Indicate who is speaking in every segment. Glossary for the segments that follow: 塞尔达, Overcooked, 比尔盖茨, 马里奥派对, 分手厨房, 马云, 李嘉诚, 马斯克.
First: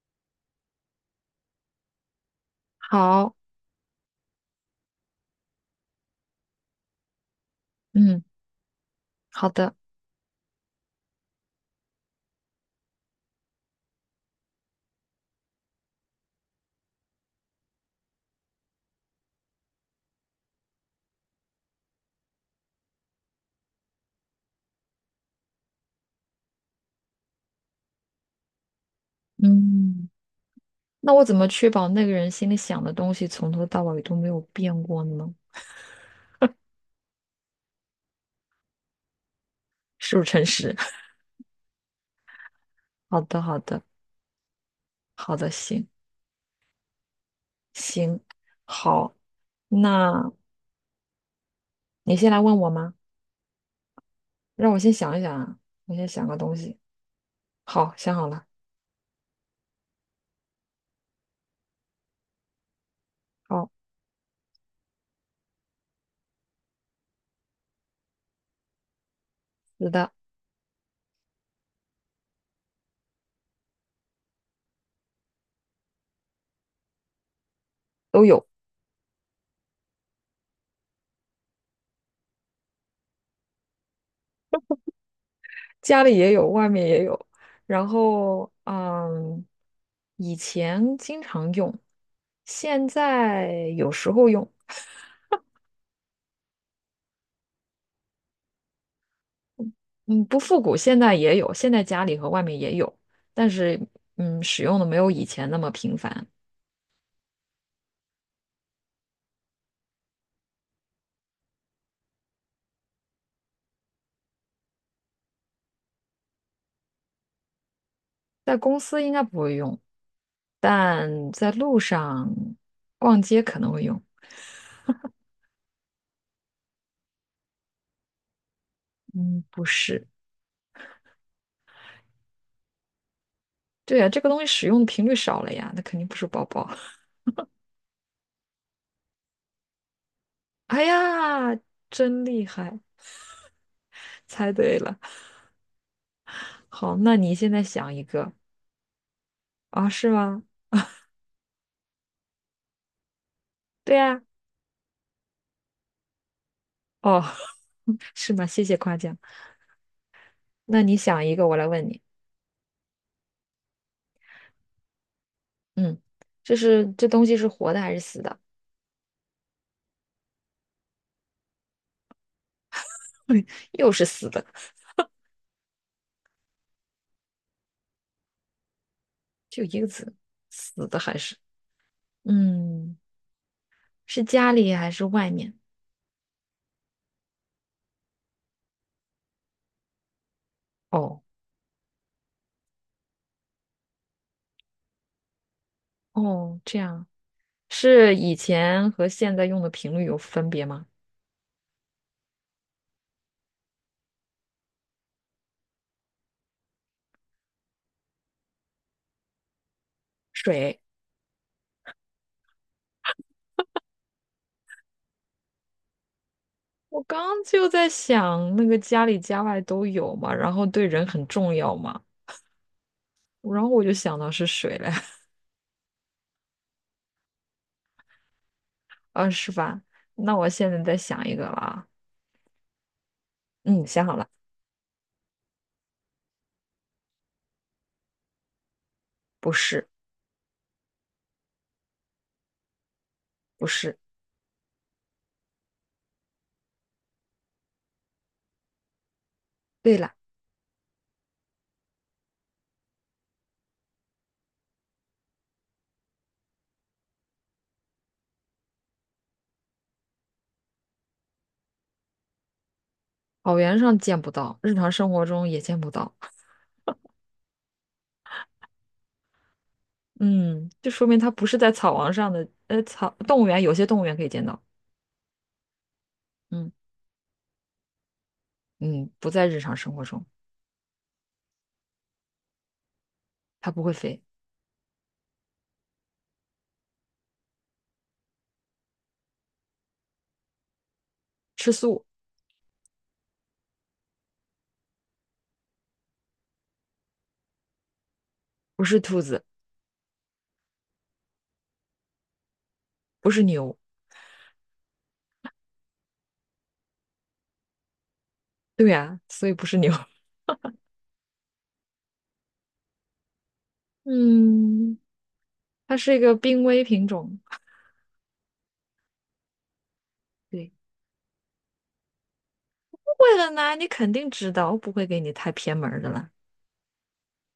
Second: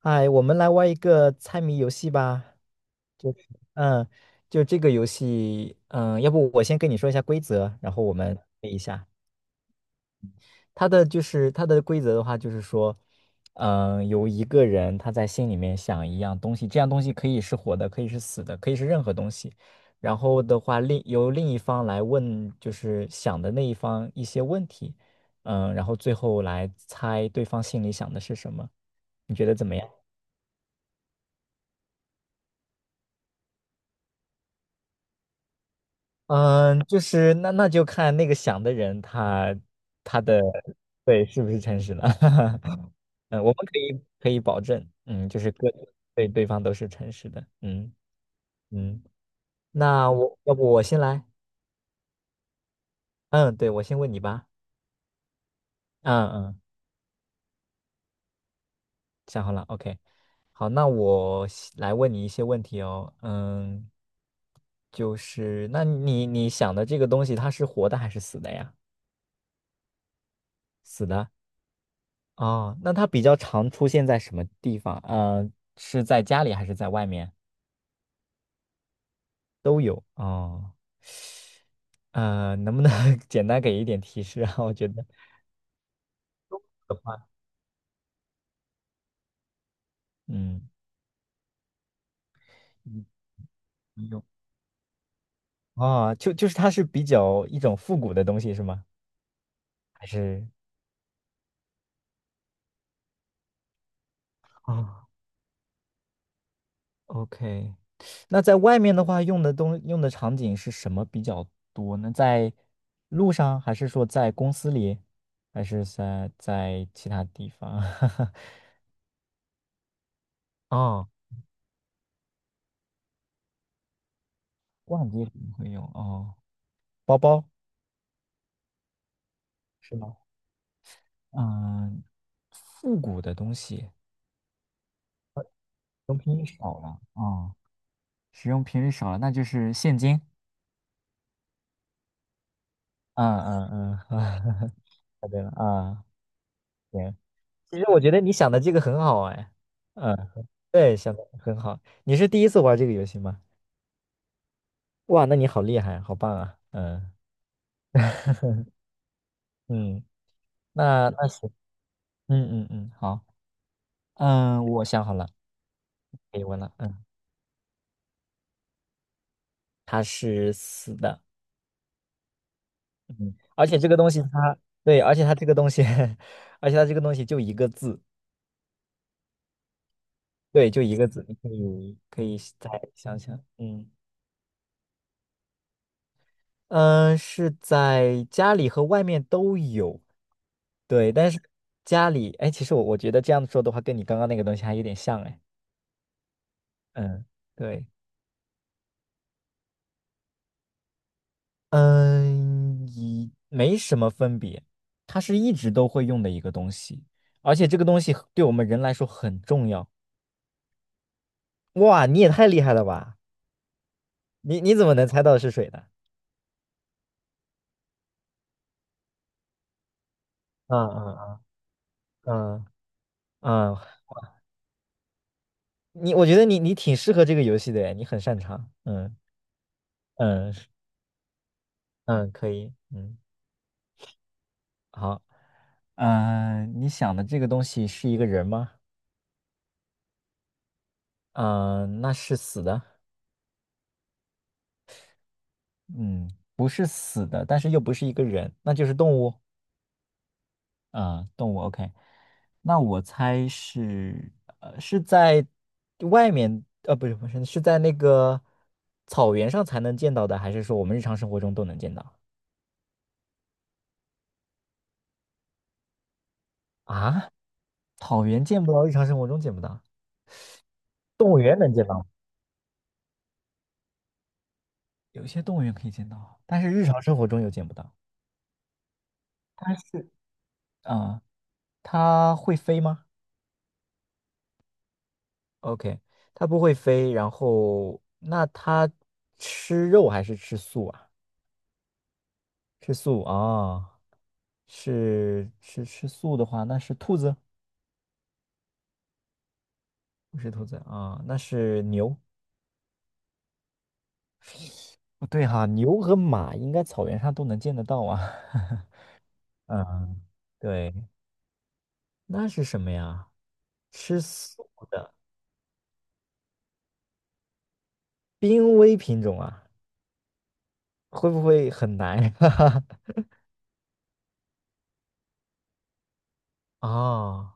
Speaker 1: 哎，我们来玩一个猜谜游戏吧。
Speaker 2: 好，
Speaker 1: 就，嗯，就这个游戏，要不我先跟你说一下规则，然后我
Speaker 2: 嗯，
Speaker 1: 们背一下。
Speaker 2: 好的。
Speaker 1: 它的规则的话，就是说，有一个人他在心里面想一样东西，这样东西可以是活的，可以是死的，可以是任何东西。然后的话，由另一方来问，就是想的那一方一些问题，然后最后来猜对方心里想的是什么。你觉得怎么样？
Speaker 2: 嗯，那我怎么确保那个人心里想的东西从头到尾都没有变过呢？
Speaker 1: 嗯，就是那就看那个想的人他
Speaker 2: 是
Speaker 1: 他
Speaker 2: 不是
Speaker 1: 的
Speaker 2: 诚实？
Speaker 1: 对是不是诚实了。
Speaker 2: 好的，
Speaker 1: 嗯，我们
Speaker 2: 好
Speaker 1: 可
Speaker 2: 的，
Speaker 1: 以可以保证，嗯，
Speaker 2: 好
Speaker 1: 就
Speaker 2: 的，
Speaker 1: 是
Speaker 2: 行
Speaker 1: 对对方都是诚实的，嗯
Speaker 2: 行。
Speaker 1: 嗯，
Speaker 2: 好，
Speaker 1: 那
Speaker 2: 那
Speaker 1: 我要不我先来。
Speaker 2: 你先来问我吗？
Speaker 1: 嗯，对，我先问你吧。
Speaker 2: 让我先想一想啊，我先想
Speaker 1: 嗯
Speaker 2: 个东
Speaker 1: 嗯，
Speaker 2: 西。好，想好了。
Speaker 1: 想好了，OK。好，那我先来问你一些问题哦。
Speaker 2: 好。
Speaker 1: 嗯，就是那你想的这个东西它是活的还是死的呀？
Speaker 2: 是的。
Speaker 1: 死的。哦，那它比较常出现在什么地方？是在家里还是在外面？
Speaker 2: 都有，
Speaker 1: 都有。哦，能不能 简单给一点提示啊？我觉得，
Speaker 2: 家里也有，外面也有。然后，以
Speaker 1: 嗯，
Speaker 2: 前经常用，现
Speaker 1: 嗯
Speaker 2: 在有时
Speaker 1: 有。
Speaker 2: 候用。
Speaker 1: 哦，就是它是比较一种复古的东西是吗？还
Speaker 2: 嗯，不
Speaker 1: 是？
Speaker 2: 复古，现在也有，现在家里和外面也有，但是使用的没
Speaker 1: 啊，
Speaker 2: 有以前那么频繁。
Speaker 1: OK， 那在外面的话，用的场景是什么比较多呢？在路上，还是说在公司里，还是在其他地方？
Speaker 2: 在公司应该不会用，
Speaker 1: 哦，
Speaker 2: 但在路上逛街可能会用。
Speaker 1: 挂机可能会用哦，包包
Speaker 2: 嗯，不
Speaker 1: 是
Speaker 2: 是。
Speaker 1: 吗？嗯，复古的东西，使
Speaker 2: 对呀，这个东西使用的频率少了呀，那肯定不
Speaker 1: 用
Speaker 2: 是
Speaker 1: 频
Speaker 2: 包
Speaker 1: 率
Speaker 2: 包。
Speaker 1: 少 了啊，使用频率少了，那就是现金。
Speaker 2: 哎呀，真厉害，
Speaker 1: 嗯嗯嗯，啊，
Speaker 2: 猜 对了。
Speaker 1: 答对了啊，
Speaker 2: 好，
Speaker 1: 行。
Speaker 2: 那你现在
Speaker 1: 其实
Speaker 2: 想
Speaker 1: 我
Speaker 2: 一
Speaker 1: 觉得你
Speaker 2: 个。
Speaker 1: 想的这个很好哎。
Speaker 2: 啊，是
Speaker 1: 嗯，
Speaker 2: 吗？
Speaker 1: 对，想的很好。你是第一次玩这个游戏吗？
Speaker 2: 对呀。
Speaker 1: 哇，那你好厉害，好棒啊。嗯
Speaker 2: 哦，是吗？谢谢夸奖。
Speaker 1: 嗯，
Speaker 2: 那你
Speaker 1: 那
Speaker 2: 想
Speaker 1: 那
Speaker 2: 一个，
Speaker 1: 行，
Speaker 2: 我来问你。
Speaker 1: 嗯嗯嗯，好，我想好了，
Speaker 2: 嗯，
Speaker 1: 可以问了。嗯，
Speaker 2: 这东西是活的还是死的？
Speaker 1: 他是死的。嗯，而且这
Speaker 2: 又
Speaker 1: 个
Speaker 2: 是
Speaker 1: 东西
Speaker 2: 死的，
Speaker 1: 它，对，而且它这个东西，而且它这个东西就一个字。
Speaker 2: 就一个字，
Speaker 1: 对，就
Speaker 2: 死
Speaker 1: 一
Speaker 2: 的
Speaker 1: 个
Speaker 2: 还
Speaker 1: 字，你
Speaker 2: 是
Speaker 1: 可以再
Speaker 2: 嗯，
Speaker 1: 想想。嗯
Speaker 2: 是家里还是外面？
Speaker 1: 嗯，是在家里和外面都有，对，
Speaker 2: 哦
Speaker 1: 但是家里，哎，其实我觉得这样说的话，跟你刚刚那个东西还有点像。哎，
Speaker 2: 哦，这样
Speaker 1: 嗯，对，
Speaker 2: 是以前和现在用的频率有分别吗？
Speaker 1: 嗯，没什么分别，它是一直都会用的一个东西，而且这个东西对我们人来说很重要。
Speaker 2: 水。
Speaker 1: 哇，你也太厉害了吧！你怎么能猜到是水的？
Speaker 2: 我刚就在想那个家里家外都有嘛，然后
Speaker 1: 啊
Speaker 2: 对人很
Speaker 1: 啊
Speaker 2: 重要嘛，
Speaker 1: 啊啊
Speaker 2: 然后
Speaker 1: 啊！
Speaker 2: 我就想到是水了。
Speaker 1: 我觉得你挺适合这个游戏的诶，你很擅长。嗯
Speaker 2: 啊，是吧？那我
Speaker 1: 嗯，是，
Speaker 2: 现在再想一个啦。
Speaker 1: 嗯，可以。嗯，
Speaker 2: 嗯，想好了。
Speaker 1: 好。你想的这个东西是一个人吗？
Speaker 2: 不是。
Speaker 1: 嗯、那是死的？
Speaker 2: 不是。
Speaker 1: 嗯，不是死的，但是又不是一个人，那就是动物。
Speaker 2: 对了。
Speaker 1: 啊，动物。OK，那我猜是在外面，不是，是在那个草原上才能见到的，还是说我们日常生活中都能见到？
Speaker 2: 草原上见不到，日常生活中也见不到。
Speaker 1: 啊，草原见不到，日常生活中见不到，
Speaker 2: 嗯，就说明它
Speaker 1: 动物
Speaker 2: 不是
Speaker 1: 园
Speaker 2: 在
Speaker 1: 能见
Speaker 2: 草
Speaker 1: 到，
Speaker 2: 王上的，动物园有些动物园可以见到。
Speaker 1: 有些动物园可以见到，但是
Speaker 2: 嗯
Speaker 1: 日常生活中又见不到。
Speaker 2: 嗯，不在日
Speaker 1: 它
Speaker 2: 常生活
Speaker 1: 是
Speaker 2: 中。
Speaker 1: 啊，它会飞吗
Speaker 2: 它不会飞。
Speaker 1: ？OK，它不会飞，然后那它吃肉还是吃素啊？
Speaker 2: 吃素。
Speaker 1: 吃素啊，是吃素的话，那是兔子。
Speaker 2: 不是兔子。
Speaker 1: 不是兔子啊，那是牛。
Speaker 2: 不是牛。
Speaker 1: 不对哈，牛和马应该草原上都能见得到啊。
Speaker 2: 对呀，所以不 是牛。
Speaker 1: 嗯，对。那是什么呀？吃素
Speaker 2: 嗯，
Speaker 1: 的
Speaker 2: 它是一个濒危品种。
Speaker 1: 濒危品种啊，
Speaker 2: 对。
Speaker 1: 会不会很难呀？
Speaker 2: 不 会很呢你肯定知道，我不会给你太偏门儿的啦。
Speaker 1: 啊，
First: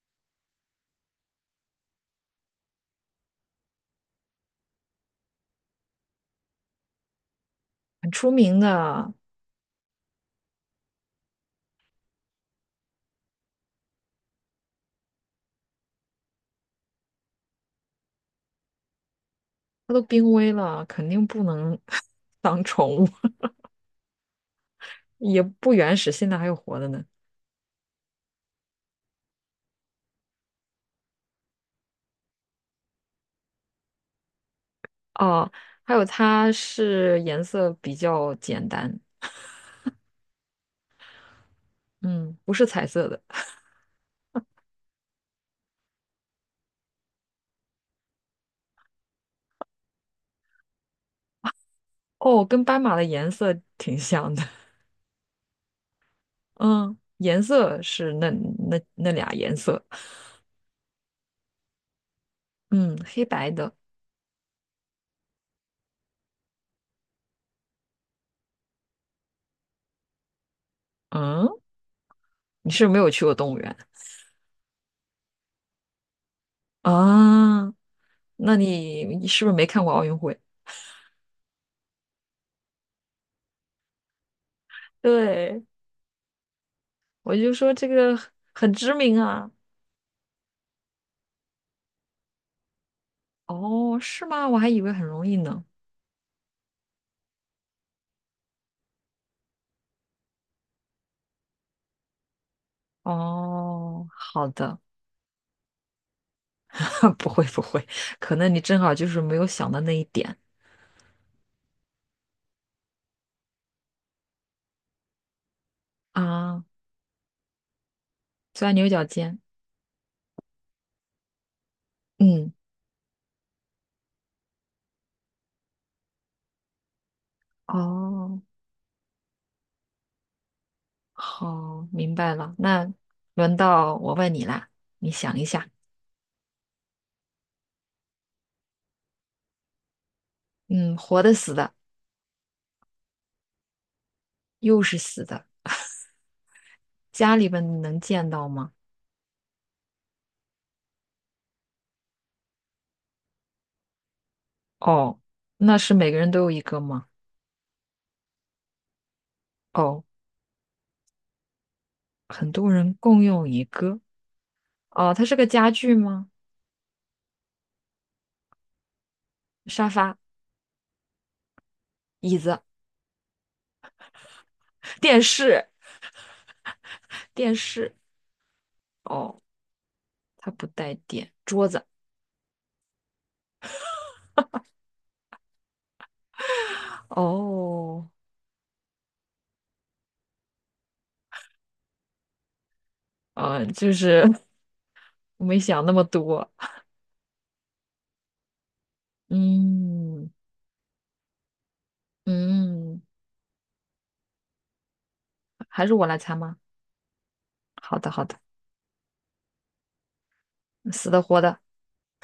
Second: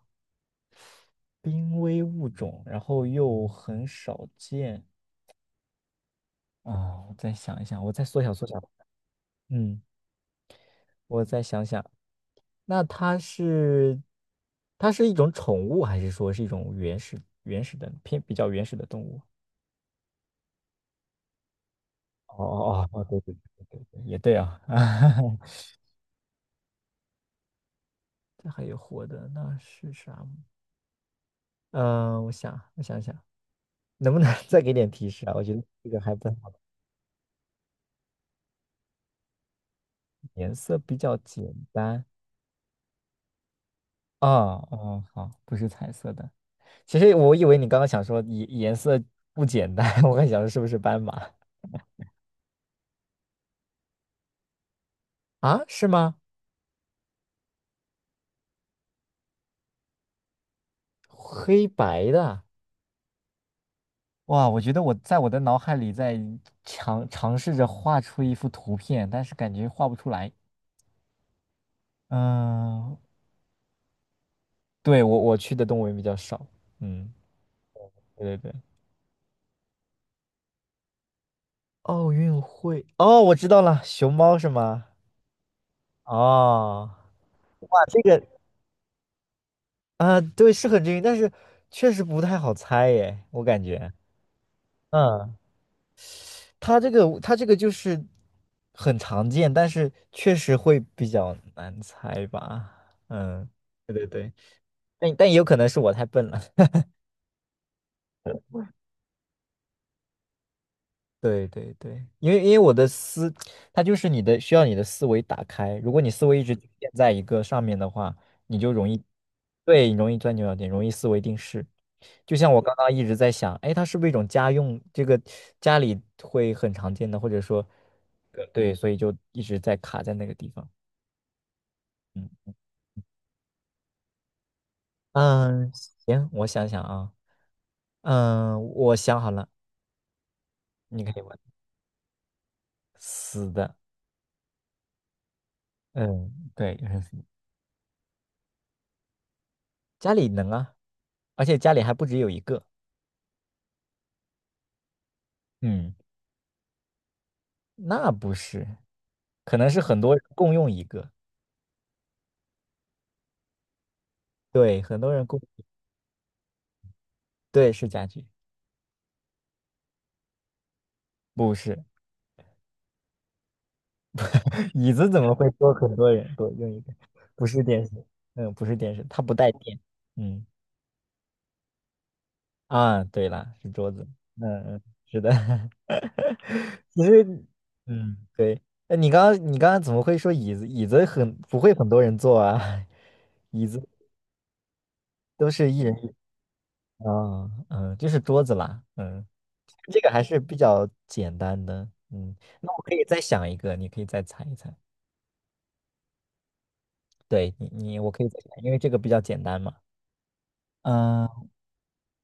Speaker 1: 濒危物种，然后又很少见啊。我再想一想，我再
Speaker 2: 很
Speaker 1: 缩
Speaker 2: 出
Speaker 1: 小缩小。
Speaker 2: 名的。
Speaker 1: 嗯，我再想想，那它是一种宠物，还是说是一种原始原始的偏比较原始的动物？
Speaker 2: 它都濒危了，肯定不能
Speaker 1: 哦
Speaker 2: 当
Speaker 1: 哦哦，
Speaker 2: 宠
Speaker 1: 哦，
Speaker 2: 物。
Speaker 1: 对对对对对，也对啊。
Speaker 2: 也不原始，现在还有活的呢。
Speaker 1: 这还有活的，那是啥？我想想。能不能 再给点提示啊？我
Speaker 2: 哦。
Speaker 1: 觉得这
Speaker 2: 还
Speaker 1: 个
Speaker 2: 有
Speaker 1: 还不太
Speaker 2: 它
Speaker 1: 好，
Speaker 2: 是颜色比较简单。
Speaker 1: 颜色比较简单。
Speaker 2: 嗯，不是彩色的。
Speaker 1: 哦哦，好，不是彩色的。其实我以为你刚刚想说颜色不简单，我还想说是不是斑马。
Speaker 2: 哦，跟斑马的颜色挺像的。
Speaker 1: 啊？是吗？
Speaker 2: 嗯，颜色是那那俩颜色。
Speaker 1: 黑白的。
Speaker 2: 嗯，黑白的。
Speaker 1: 哇，我觉得我在我的脑海里在尝试着画出一幅图片，但是感觉画不出来。
Speaker 2: 嗯，你是不是没
Speaker 1: 嗯，
Speaker 2: 有去过动物园
Speaker 1: 对，我去的动物园比较少。嗯，
Speaker 2: 啊？
Speaker 1: 对对
Speaker 2: 那
Speaker 1: 对。
Speaker 2: 你你是不是没看过奥运会？
Speaker 1: 奥运会，哦，我知道了，熊猫是吗？
Speaker 2: 对。
Speaker 1: 哦。
Speaker 2: 我就说
Speaker 1: 哇，
Speaker 2: 这
Speaker 1: 这
Speaker 2: 个
Speaker 1: 个，
Speaker 2: 很知名啊。
Speaker 1: 啊，对，是很均匀，但是确实不太好猜耶，我感觉，
Speaker 2: 哦，是吗？我还以为很容
Speaker 1: 嗯，
Speaker 2: 易呢。
Speaker 1: 它这个就是很常见，但是确实会比较难猜吧。嗯，对
Speaker 2: 哦，
Speaker 1: 对对，
Speaker 2: 好的。
Speaker 1: 但也有可能是我太笨了。
Speaker 2: 不会不会，可 能你正好就是没有想到那一点
Speaker 1: 对对对，因为我的思，它就是需要你的思维打开。如果你思维一直
Speaker 2: 啊。
Speaker 1: 局限在一个上面的话，你就
Speaker 2: 钻牛
Speaker 1: 容易，
Speaker 2: 角尖。
Speaker 1: 对，你容易钻牛角尖，容易思维定式。就
Speaker 2: 嗯。
Speaker 1: 像我刚刚一直在想，哎，它是不是一种家用？这个家里会很常见的，或者说，
Speaker 2: 哦。
Speaker 1: 对，所以就一直在卡在那个地方。
Speaker 2: 好，明白
Speaker 1: 嗯
Speaker 2: 了。那轮到我问你啦，你想一下。
Speaker 1: 嗯，行，我想想啊。嗯，我想好了，
Speaker 2: 嗯，
Speaker 1: 你可
Speaker 2: 活
Speaker 1: 以
Speaker 2: 的、死
Speaker 1: 问。
Speaker 2: 的。
Speaker 1: 死的，
Speaker 2: 又是死的。
Speaker 1: 嗯，对。
Speaker 2: 家里边能见到吗？
Speaker 1: 家里能啊，而且家里还不只有一个。
Speaker 2: 哦，那是
Speaker 1: 嗯，
Speaker 2: 每个人都有一个吗？
Speaker 1: 那不是，可能是很
Speaker 2: 哦，
Speaker 1: 多人共用一个。
Speaker 2: 很多人共用一个。
Speaker 1: 对，很多
Speaker 2: 哦，它
Speaker 1: 人
Speaker 2: 是
Speaker 1: 共，
Speaker 2: 个家具吗？
Speaker 1: 对，是家具。
Speaker 2: 沙发、
Speaker 1: 不是
Speaker 2: 椅子、
Speaker 1: 椅子，
Speaker 2: 电
Speaker 1: 怎么会
Speaker 2: 视、
Speaker 1: 说很多人共用一个？不
Speaker 2: 电
Speaker 1: 是电
Speaker 2: 视。
Speaker 1: 视，嗯，不是电视，它不
Speaker 2: 哦，
Speaker 1: 带电。嗯，
Speaker 2: 它不带电，桌子。
Speaker 1: 啊，对了，是桌子。嗯嗯，是的。其实，
Speaker 2: 哦，
Speaker 1: 嗯，对。那你刚刚你刚刚怎么会说椅子？椅子很不会很多人坐啊。椅子
Speaker 2: 就是 我
Speaker 1: 都
Speaker 2: 没
Speaker 1: 是一
Speaker 2: 想那么
Speaker 1: 人。
Speaker 2: 多。
Speaker 1: 啊，嗯，就是桌子啦。嗯，这个还
Speaker 2: 嗯
Speaker 1: 是比较简单的。嗯，那我可
Speaker 2: 嗯。
Speaker 1: 以再想一个，你可以再猜一猜。
Speaker 2: 还是我来猜吗？
Speaker 1: 对，
Speaker 2: 好的，
Speaker 1: 我
Speaker 2: 好
Speaker 1: 可以
Speaker 2: 的。
Speaker 1: 再想，因为这个比较简单嘛。
Speaker 2: 死的活
Speaker 1: 嗯，
Speaker 2: 的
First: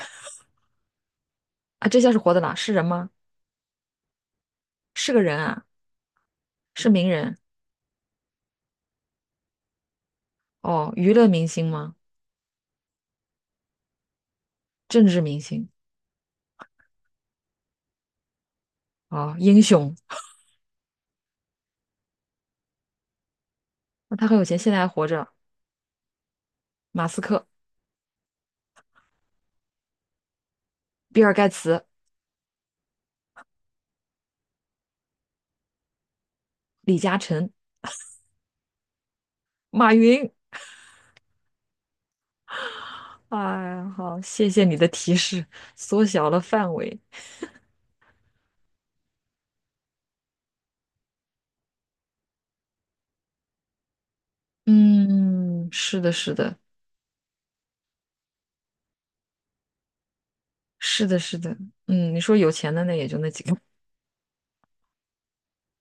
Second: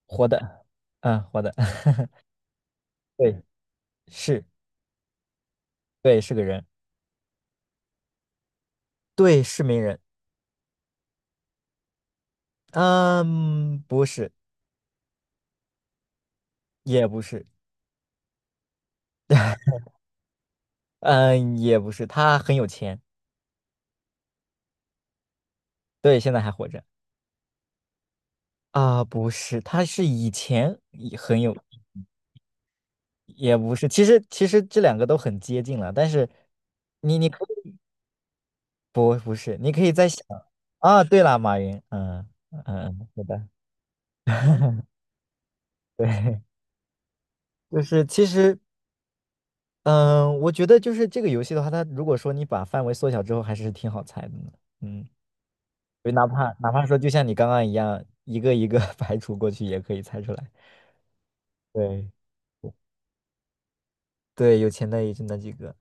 Speaker 1: 活的，嗯，活的。
Speaker 2: 啊？这下是 活的啦？是人吗？
Speaker 1: 对，是，
Speaker 2: 是个人啊？
Speaker 1: 对，是个人，
Speaker 2: 是名人。
Speaker 1: 对，是名人，
Speaker 2: 哦？娱乐明星吗？
Speaker 1: 嗯，不是，
Speaker 2: 政治明星。
Speaker 1: 也不是。
Speaker 2: 哦？英 雄？
Speaker 1: 嗯，也不是，他很有钱。
Speaker 2: 那他很有钱，现在还活着。
Speaker 1: 对，现在还活着。
Speaker 2: 马斯克、
Speaker 1: 啊，不是，他是以前也
Speaker 2: 比尔
Speaker 1: 很
Speaker 2: 盖
Speaker 1: 有。
Speaker 2: 茨、
Speaker 1: 也不是，其实这两个都很接近了，但是
Speaker 2: 李嘉
Speaker 1: 你你可
Speaker 2: 诚、
Speaker 1: 以不是，你可以
Speaker 2: 马
Speaker 1: 再想
Speaker 2: 云。
Speaker 1: 啊。对了，马云，嗯嗯嗯，是
Speaker 2: 哎
Speaker 1: 的。
Speaker 2: 呀，好，谢谢你的提示，缩小了
Speaker 1: 对，
Speaker 2: 范围。
Speaker 1: 就是其实，嗯，我觉得就是这个游戏的话，它如果说你把范围缩小之后，还是挺好猜的呢。嗯，
Speaker 2: 嗯，是
Speaker 1: 就
Speaker 2: 的，
Speaker 1: 哪
Speaker 2: 是
Speaker 1: 怕
Speaker 2: 的，
Speaker 1: 哪怕说就像你刚刚一样，一个一个 排除过去也可以猜出来。
Speaker 2: 是的，是的。
Speaker 1: 对，
Speaker 2: 嗯，你说有钱的那也就那几个。
Speaker 1: 对，有钱的也就那几个，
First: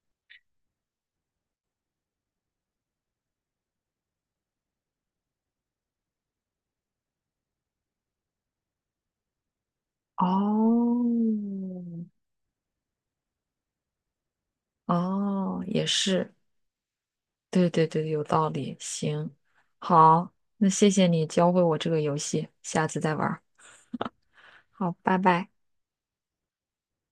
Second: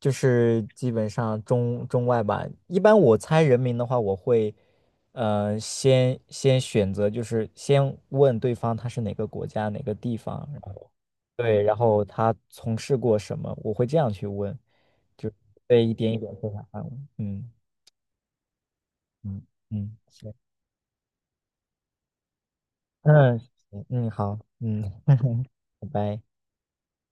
Speaker 1: 就是基本上中外吧。一般我猜人名的话，我会，呃，先选择，就是先问对方他是哪个国家、哪个地方，然后对，
Speaker 2: 哦。
Speaker 1: 然后他从事过什么，我会这样去问，就
Speaker 2: 哦，也
Speaker 1: 对，一点一
Speaker 2: 是。
Speaker 1: 点缩小范围。嗯
Speaker 2: 对对对，有道理。行。
Speaker 1: 嗯嗯，
Speaker 2: 好，
Speaker 1: 行。
Speaker 2: 那谢谢你教会我这个游戏，下次 再玩
Speaker 1: 嗯
Speaker 2: 儿。
Speaker 1: 行嗯，好，嗯，
Speaker 2: 好，拜拜。
Speaker 1: 拜拜。